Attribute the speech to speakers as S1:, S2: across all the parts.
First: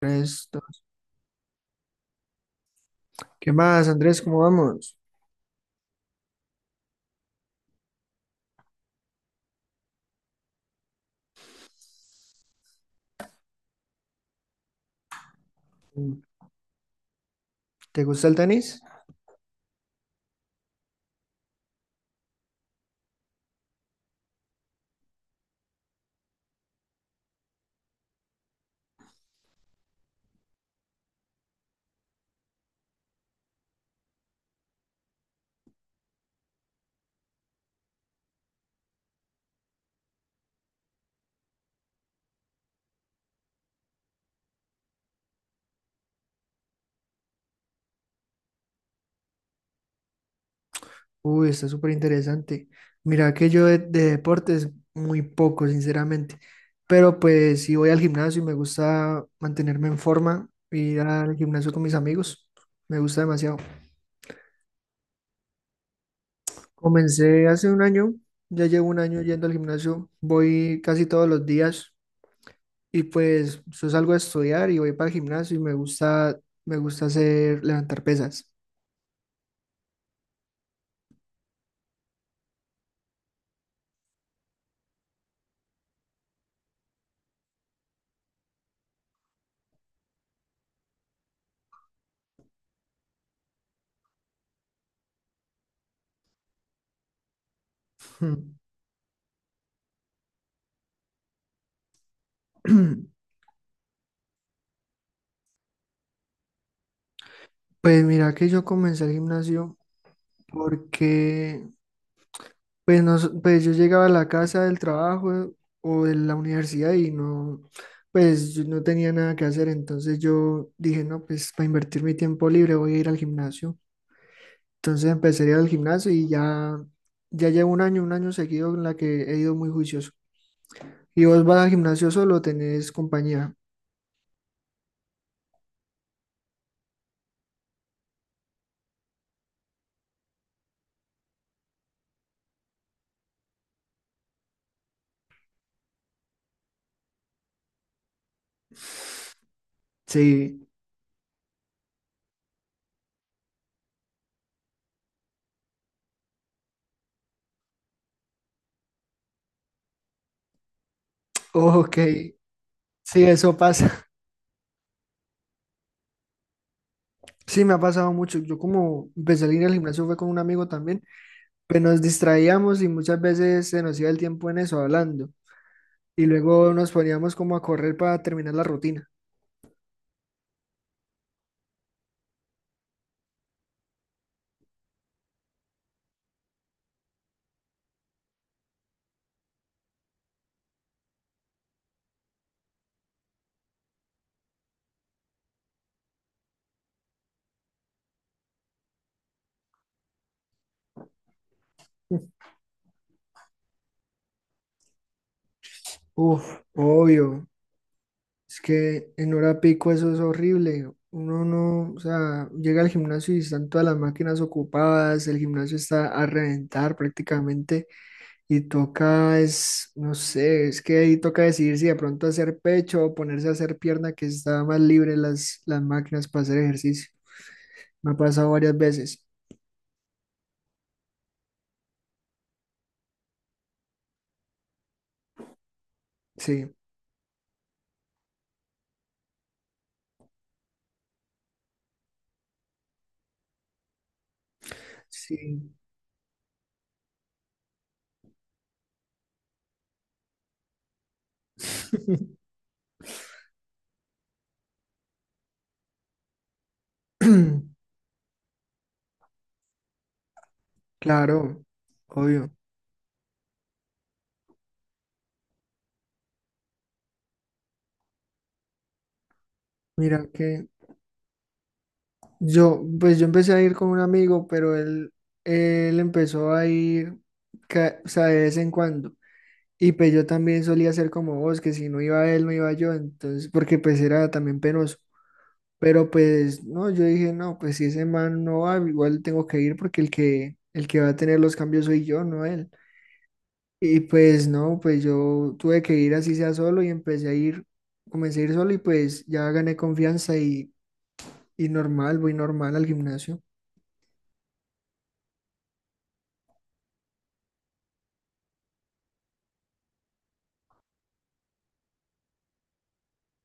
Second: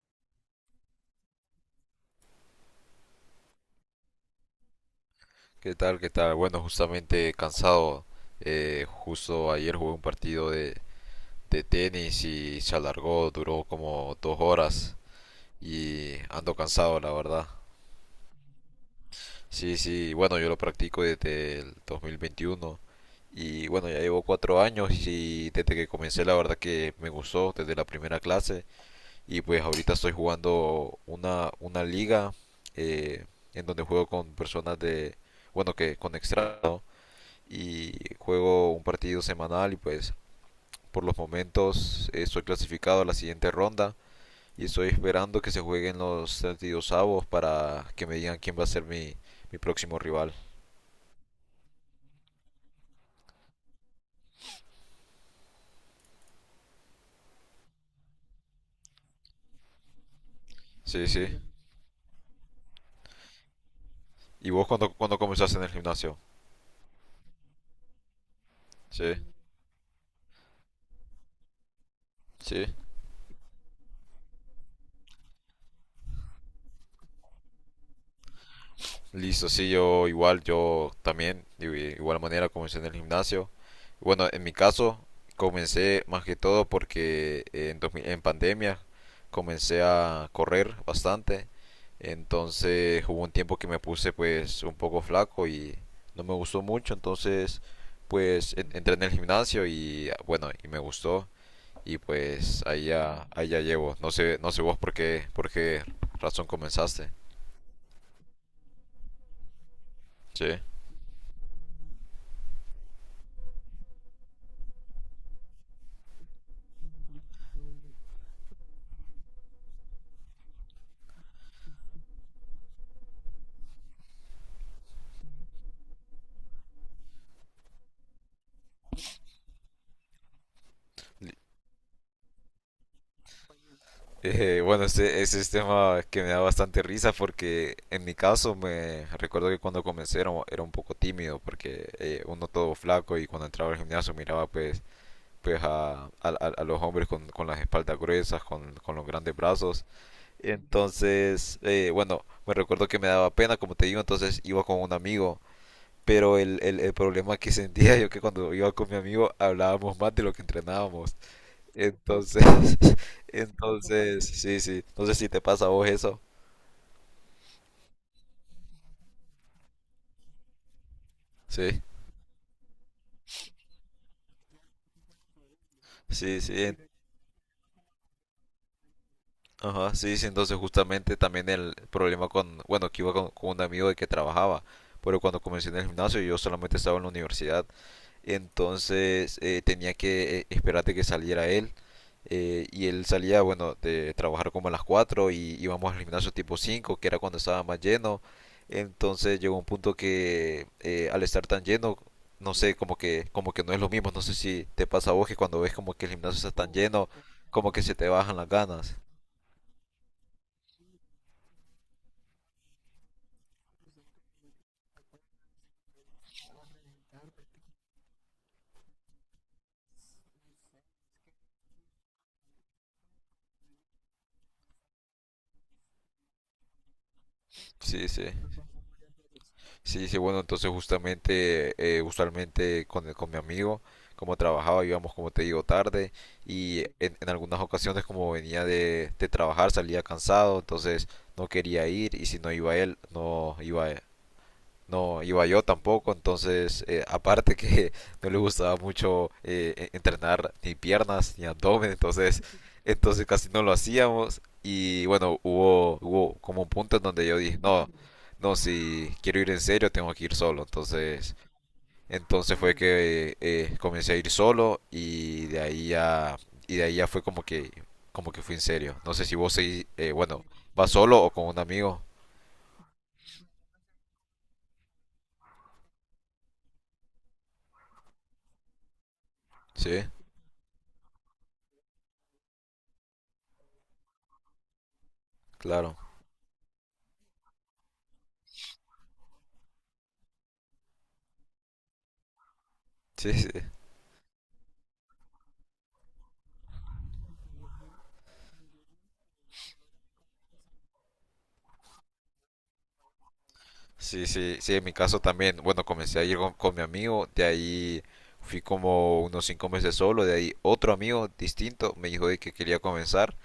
S1: Resto. ¿Qué más, Andrés? ¿Cómo vamos?
S2: ¿Qué tal? ¿Qué tal? Bueno, justamente cansado. Justo ayer jugué un partido de tenis y se alargó, duró como 2 horas y
S1: Mm,
S2: ando cansado, la verdad.
S1: ¿te gusta el tenis?
S2: Sí, sí, bueno, yo lo practico desde el 2021 y bueno, ya llevo 4 años y desde que comencé la verdad que me gustó desde la primera clase. Y pues ahorita estoy jugando una liga, eh, en donde juego con personas de, bueno, que con extranjeros, y juego un partido semanal. Y pues por los momentos estoy clasificado a la siguiente ronda y estoy esperando que se jueguen los 32 avos para que me digan quién va a ser mi próximo rival.
S1: Uy, está súper interesante. Mira que yo de deportes muy poco, sinceramente. Pero pues si voy al gimnasio y me gusta mantenerme en forma, ir
S2: Sí,
S1: al
S2: sí.
S1: gimnasio con mis amigos, me gusta demasiado.
S2: ¿Y vos cuando comenzaste en el gimnasio?
S1: Comencé hace un año, ya llevo un
S2: Sí,
S1: año yendo al gimnasio, voy casi todos los días
S2: sí.
S1: y pues yo salgo a estudiar y voy para el gimnasio y me gusta hacer levantar pesas.
S2: Listo, sí, yo igual, yo también, de igual manera comencé en el gimnasio. Bueno, en mi caso, comencé más que todo porque 2000 en pandemia comencé a correr bastante. Entonces hubo un tiempo que me puse pues un poco flaco y no me gustó mucho. Entonces pues entré en el gimnasio y bueno, y me gustó. Y pues ahí ya llevo. No sé, no sé vos por qué razón comenzaste.
S1: Pues mira que yo comencé el gimnasio
S2: Sí.
S1: porque pues, no, pues yo llegaba a la casa del trabajo o de la universidad y no, pues yo no tenía nada que hacer. Entonces yo dije, no, pues para invertir mi tiempo libre voy a ir al gimnasio. Entonces empecé a ir al gimnasio y ya, ya llevo un año seguido en la que he ido muy juicioso. ¿Y vos vas al gimnasio solo o tenés compañía?
S2: Ese es tema que me da bastante risa porque en mi caso me recuerdo que cuando comencé era un poco tímido porque uno todo flaco, y cuando entraba al gimnasio miraba pues, pues a los hombres con las espaldas gruesas, con los grandes brazos.
S1: Sí.
S2: Entonces, bueno, me recuerdo que me daba pena, como te digo, entonces iba con un amigo. Pero el problema que sentía yo que cuando iba con mi amigo hablábamos más de lo que entrenábamos.
S1: Ok,
S2: Entonces,
S1: sí, eso pasa.
S2: entonces, sí, sí. No sé si te pasa a vos eso.
S1: Sí, me ha pasado mucho. Yo como empecé a ir al gimnasio fue con un amigo también. Pues
S2: Sí,
S1: nos distraíamos y muchas veces se nos iba el tiempo en eso, hablando. Y
S2: sí, sí.
S1: luego nos poníamos como a correr para terminar la rutina.
S2: Ajá, sí, sí. Entonces, justamente también el problema con, bueno, que iba con un amigo de que trabajaba, pero cuando comencé en el gimnasio yo solamente estaba en la universidad. Entonces tenía que esperar de que saliera él. Y él salía, bueno, de trabajar como a las 4 y íbamos al gimnasio tipo cinco, que era cuando estaba más lleno. Entonces llegó un punto que al estar tan lleno, no sé, como que no es lo mismo. No sé si te pasa a vos que cuando ves como que el gimnasio
S1: Uf,
S2: está tan lleno,
S1: obvio.
S2: como que se te bajan las
S1: Es
S2: ganas.
S1: que en hora pico eso es horrible. Uno no, o sea, llega al gimnasio y están todas las máquinas ocupadas, el gimnasio está a reventar prácticamente y toca, es, no sé, es que ahí toca decidir si de pronto hacer pecho o ponerse a hacer pierna, que está más libre las máquinas para hacer ejercicio.
S2: Sí,
S1: Me ha
S2: sí.
S1: pasado varias veces.
S2: Sí, sí, bueno, entonces justamente, usualmente con, con mi amigo, como trabajaba, íbamos, como te digo, tarde,
S1: Sí,
S2: y en algunas ocasiones como venía de trabajar salía cansado, entonces no quería ir, y si no iba él, no iba yo
S1: sí.
S2: tampoco. Entonces aparte que no le gustaba mucho entrenar ni piernas ni abdomen, entonces, entonces casi no lo hacíamos. Y bueno, hubo como un punto en donde yo dije, no, no, si quiero ir en serio tengo que ir solo, entonces,
S1: Claro, obvio.
S2: entonces fue que comencé a ir solo. Y de ahí ya, y de ahí ya fue como como que fui en serio. No sé si vos seguís,
S1: Mira
S2: bueno,
S1: que
S2: vas solo o con un amigo,
S1: yo, pues yo empecé a ir con un amigo, pero él empezó a ir, ca- o sea, de vez en cuando. Y
S2: sí,
S1: pues yo también solía ser como vos, que si no iba él, no iba yo, entonces, porque pues era también penoso.
S2: claro,
S1: Pero pues, no, yo dije, no, pues si ese man no va, igual tengo que ir porque el que va a tener los cambios soy yo, no él.
S2: sí, sí.
S1: Y pues no, pues yo tuve que ir así sea solo y empecé a ir, comencé a ir solo y pues ya gané confianza y normal, voy normal al gimnasio.
S2: Sí, sí, sí, en mi caso también. Bueno, comencé a ir con mi amigo, de ahí fui como unos 5 meses solo, de ahí otro amigo distinto me dijo de que quería comenzar,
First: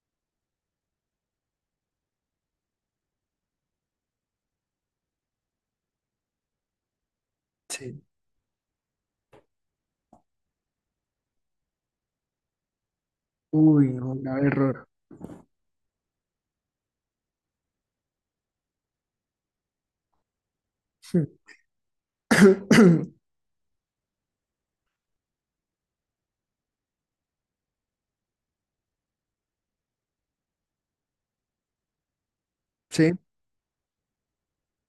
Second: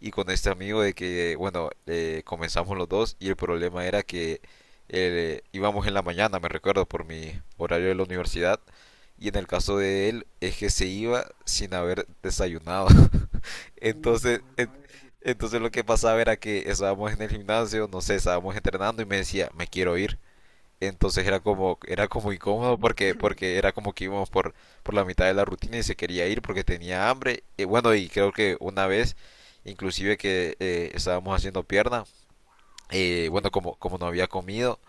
S2: y con este amigo de que, bueno, comenzamos los dos. Y el problema era que íbamos en la mañana, me recuerdo, por mi horario de
S1: Sí.
S2: la universidad, y en el caso de él es que se iba sin haber desayunado.
S1: Uy, no,
S2: Entonces,
S1: grave error.
S2: entonces lo que pasaba era que estábamos en el gimnasio, no sé, estábamos entrenando y me decía, me quiero ir. Entonces era como incómodo porque, porque era como que íbamos por la mitad de la rutina y se quería ir porque tenía hambre. Y bueno, y creo que una vez, inclusive, que estábamos haciendo pierna,
S1: Sí.
S2: bueno, como no había comido,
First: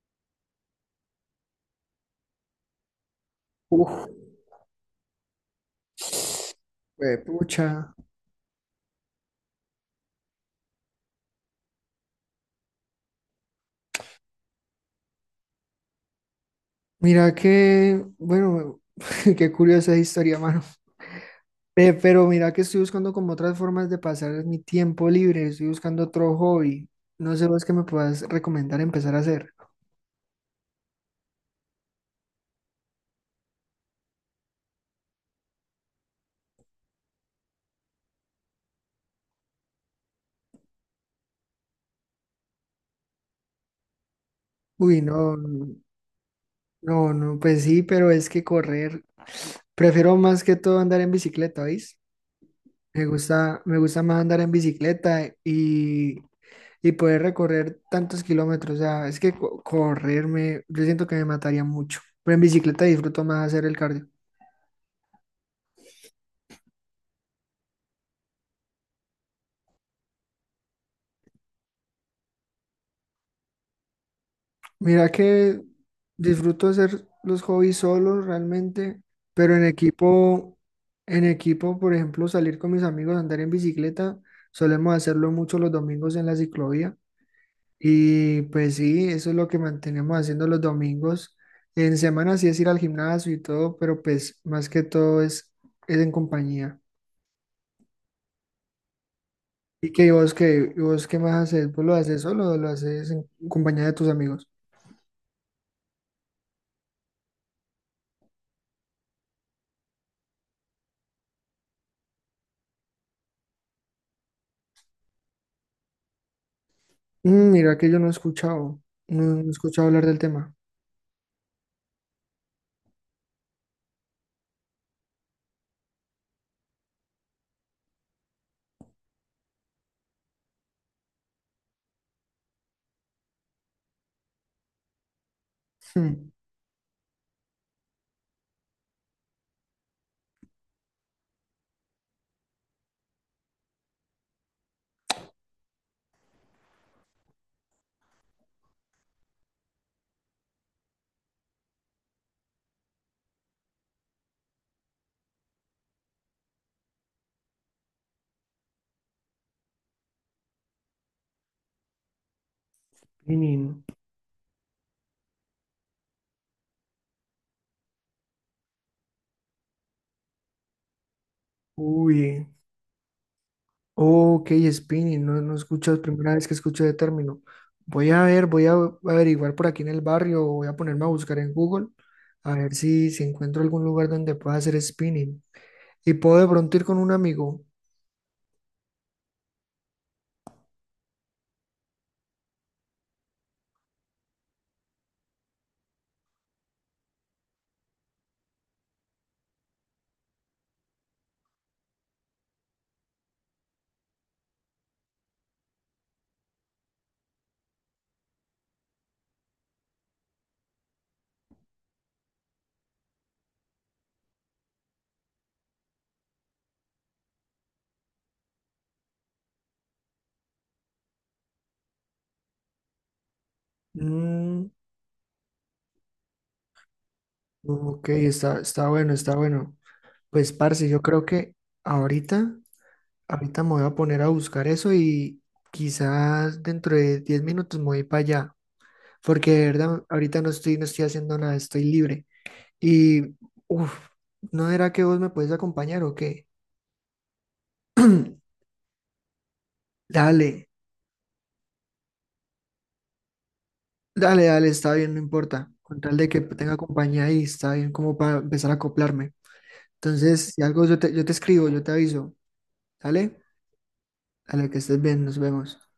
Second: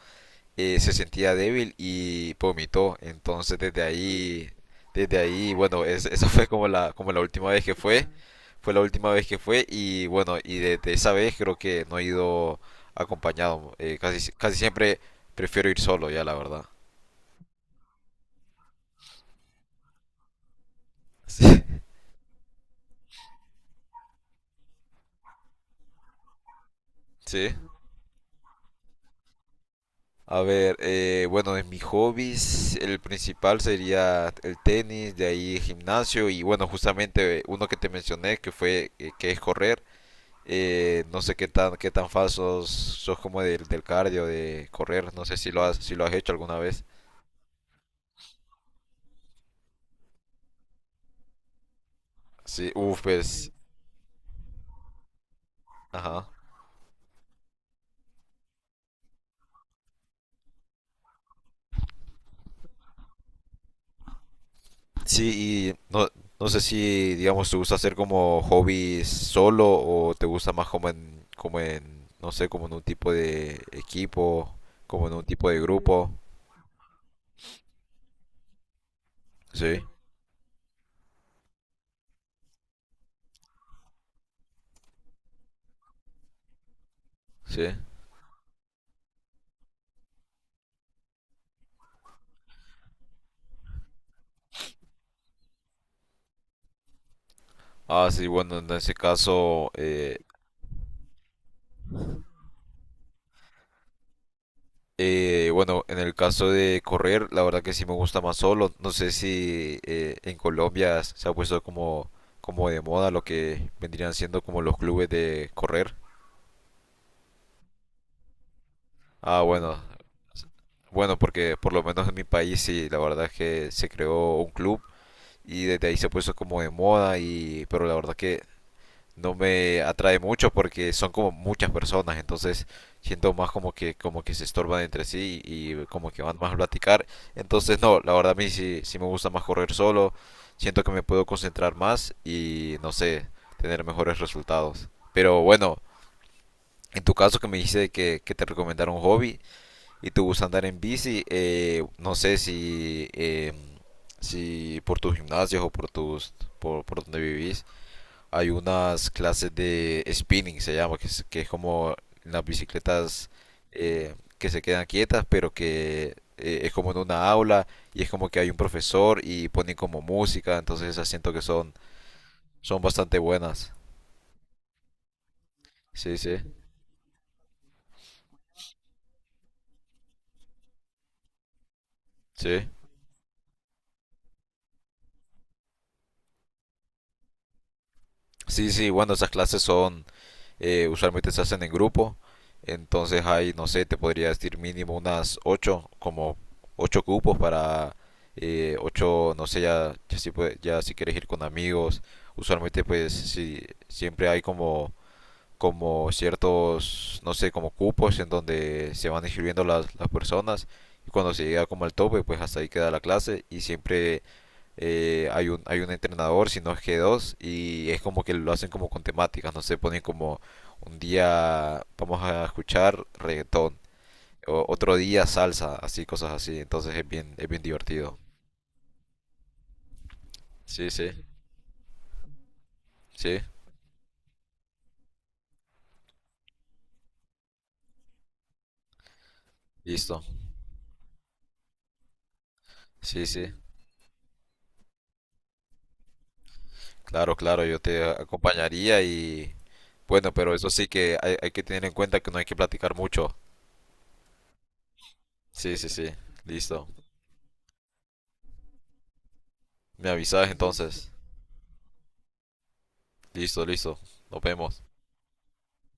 S2: se sentía débil y vomitó. Entonces desde
S1: Uf,
S2: ahí, desde ahí, bueno, esa fue como la última vez que
S1: pucha.
S2: fue. Fue la última vez que fue, y bueno, y desde esa vez creo que no he ido acompañado. Casi, casi siempre prefiero ir solo ya, la verdad.
S1: Mira que, bueno, qué curiosa historia, mano.
S2: Sí.
S1: Ve, pero mira que estoy buscando como otras formas de pasar mi tiempo libre, estoy buscando otro hobby. No sé
S2: Sí.
S1: vos qué me puedas recomendar empezar a hacer.
S2: A ver, bueno, de mis hobbies el principal sería el tenis, de ahí gimnasio, y bueno, justamente uno que te mencioné que fue que es correr. No sé qué tan falsos sos como del cardio de
S1: Uy,
S2: correr. No sé
S1: no.
S2: si lo
S1: No,
S2: has si lo has hecho alguna vez.
S1: no, no, pues sí, pero es que correr. Prefiero más que todo andar en bicicleta, ¿veis?
S2: Sí, uff, pues,
S1: Me gusta más andar en bicicleta
S2: ajá.
S1: y poder recorrer tantos kilómetros. O sea, es que co- correr me, yo siento que me mataría mucho. Pero en bicicleta disfruto más hacer el cardio.
S2: Sí, y no, no sé si, digamos, te gusta hacer como hobbies solo, o te gusta más no sé, como en un tipo de equipo, como
S1: Mira
S2: en un tipo de
S1: que
S2: grupo.
S1: disfruto hacer los hobbies solos realmente, pero
S2: Sí,
S1: en equipo, por ejemplo, salir con mis amigos andar en bicicleta, solemos hacerlo mucho los domingos en la ciclovía.
S2: sí.
S1: Y pues sí, eso es lo que mantenemos haciendo los domingos. En semana sí es ir al gimnasio y todo, pero pues más que todo es en compañía.
S2: Ah, sí, bueno, en ese caso,
S1: ¿Y vos qué? ¿Y vos qué más haces? ¿Vos lo haces solo o lo haces en compañía de tus amigos?
S2: bueno, en el caso de correr, la verdad que sí me gusta más solo. No sé si en Colombia se ha puesto como, como de moda lo que vendrían siendo como los clubes de correr.
S1: Mm, mira que yo no he escuchado, no,
S2: Ah,
S1: no he
S2: bueno.
S1: escuchado hablar del tema.
S2: Bueno, porque por lo menos en mi país sí, la verdad es que se creó un club y desde ahí se puso como de moda, y pero la verdad que no me atrae mucho porque son como muchas personas. Entonces siento más como que se estorban entre sí y como que
S1: Hmm,
S2: van más a platicar. Entonces no, la verdad a mí sí, sí me gusta más correr solo, siento que me puedo concentrar más y no sé, tener mejores resultados. Pero bueno, en tu caso que me dijiste que te recomendaron un hobby, y te gusta andar en bici, no sé si, si por tus gimnasios por donde vivís, hay unas clases de spinning, se llama, que es como las bicicletas
S1: menino.
S2: que se quedan quietas, pero que es como en una aula, y es como que hay un profesor y ponen como música. Entonces esas siento que son,
S1: Uy,
S2: son bastante buenas.
S1: ok, spinning, no, no escucho, es
S2: Sí,
S1: primera
S2: sí,
S1: vez que escucho de término. Voy a ver, voy a averiguar por aquí en el barrio, voy a ponerme a buscar en Google, a
S2: sí.
S1: ver si, si encuentro algún lugar donde pueda hacer spinning. Y puedo de pronto ir con un amigo.
S2: Sí, sí, bueno, esas clases son, usualmente se hacen en grupo. Entonces hay, no sé, te podría decir mínimo unas 8 como 8 cupos para 8, no sé, ya, ya, si ya si quieres ir con amigos. Usualmente pues si siempre hay como como ciertos, no sé, como cupos en donde se van inscribiendo las personas, y cuando se llega como al tope, pues hasta ahí queda la clase. Y siempre hay un entrenador, si no es que dos, y es como que lo hacen como con temáticas, no sé, ponen como un día vamos a escuchar reggaetón, o
S1: Mm,
S2: otro día salsa, así, cosas así. Entonces es bien
S1: ok,
S2: divertido.
S1: está, está bueno, está bueno. Pues, parce,
S2: Sí,
S1: yo
S2: sí,
S1: creo que ahorita,
S2: sí,
S1: ahorita me voy a poner a buscar eso y quizás dentro de 10 minutos me voy para allá, porque de verdad
S2: listo.
S1: ahorita no estoy, no estoy haciendo nada, estoy libre.
S2: Sí,
S1: Y,
S2: sí,
S1: uff, ¿no era que vos me podés acompañar o qué?
S2: claro, claro, yo te acompañaría. Y bueno,
S1: Dale,
S2: pero eso sí que hay que tener en cuenta que no hay que platicar mucho.
S1: dale, dale, está bien, no importa.
S2: Sí, sí,
S1: Con
S2: sí.
S1: tal de que tenga
S2: Listo.
S1: compañía ahí, está bien como para empezar a acoplarme.
S2: Me avisas
S1: Entonces, si algo
S2: entonces.
S1: yo te escribo, yo te aviso. ¿Sale?
S2: Listo, listo. Nos
S1: Dale, que
S2: vemos.
S1: estés bien, nos vemos.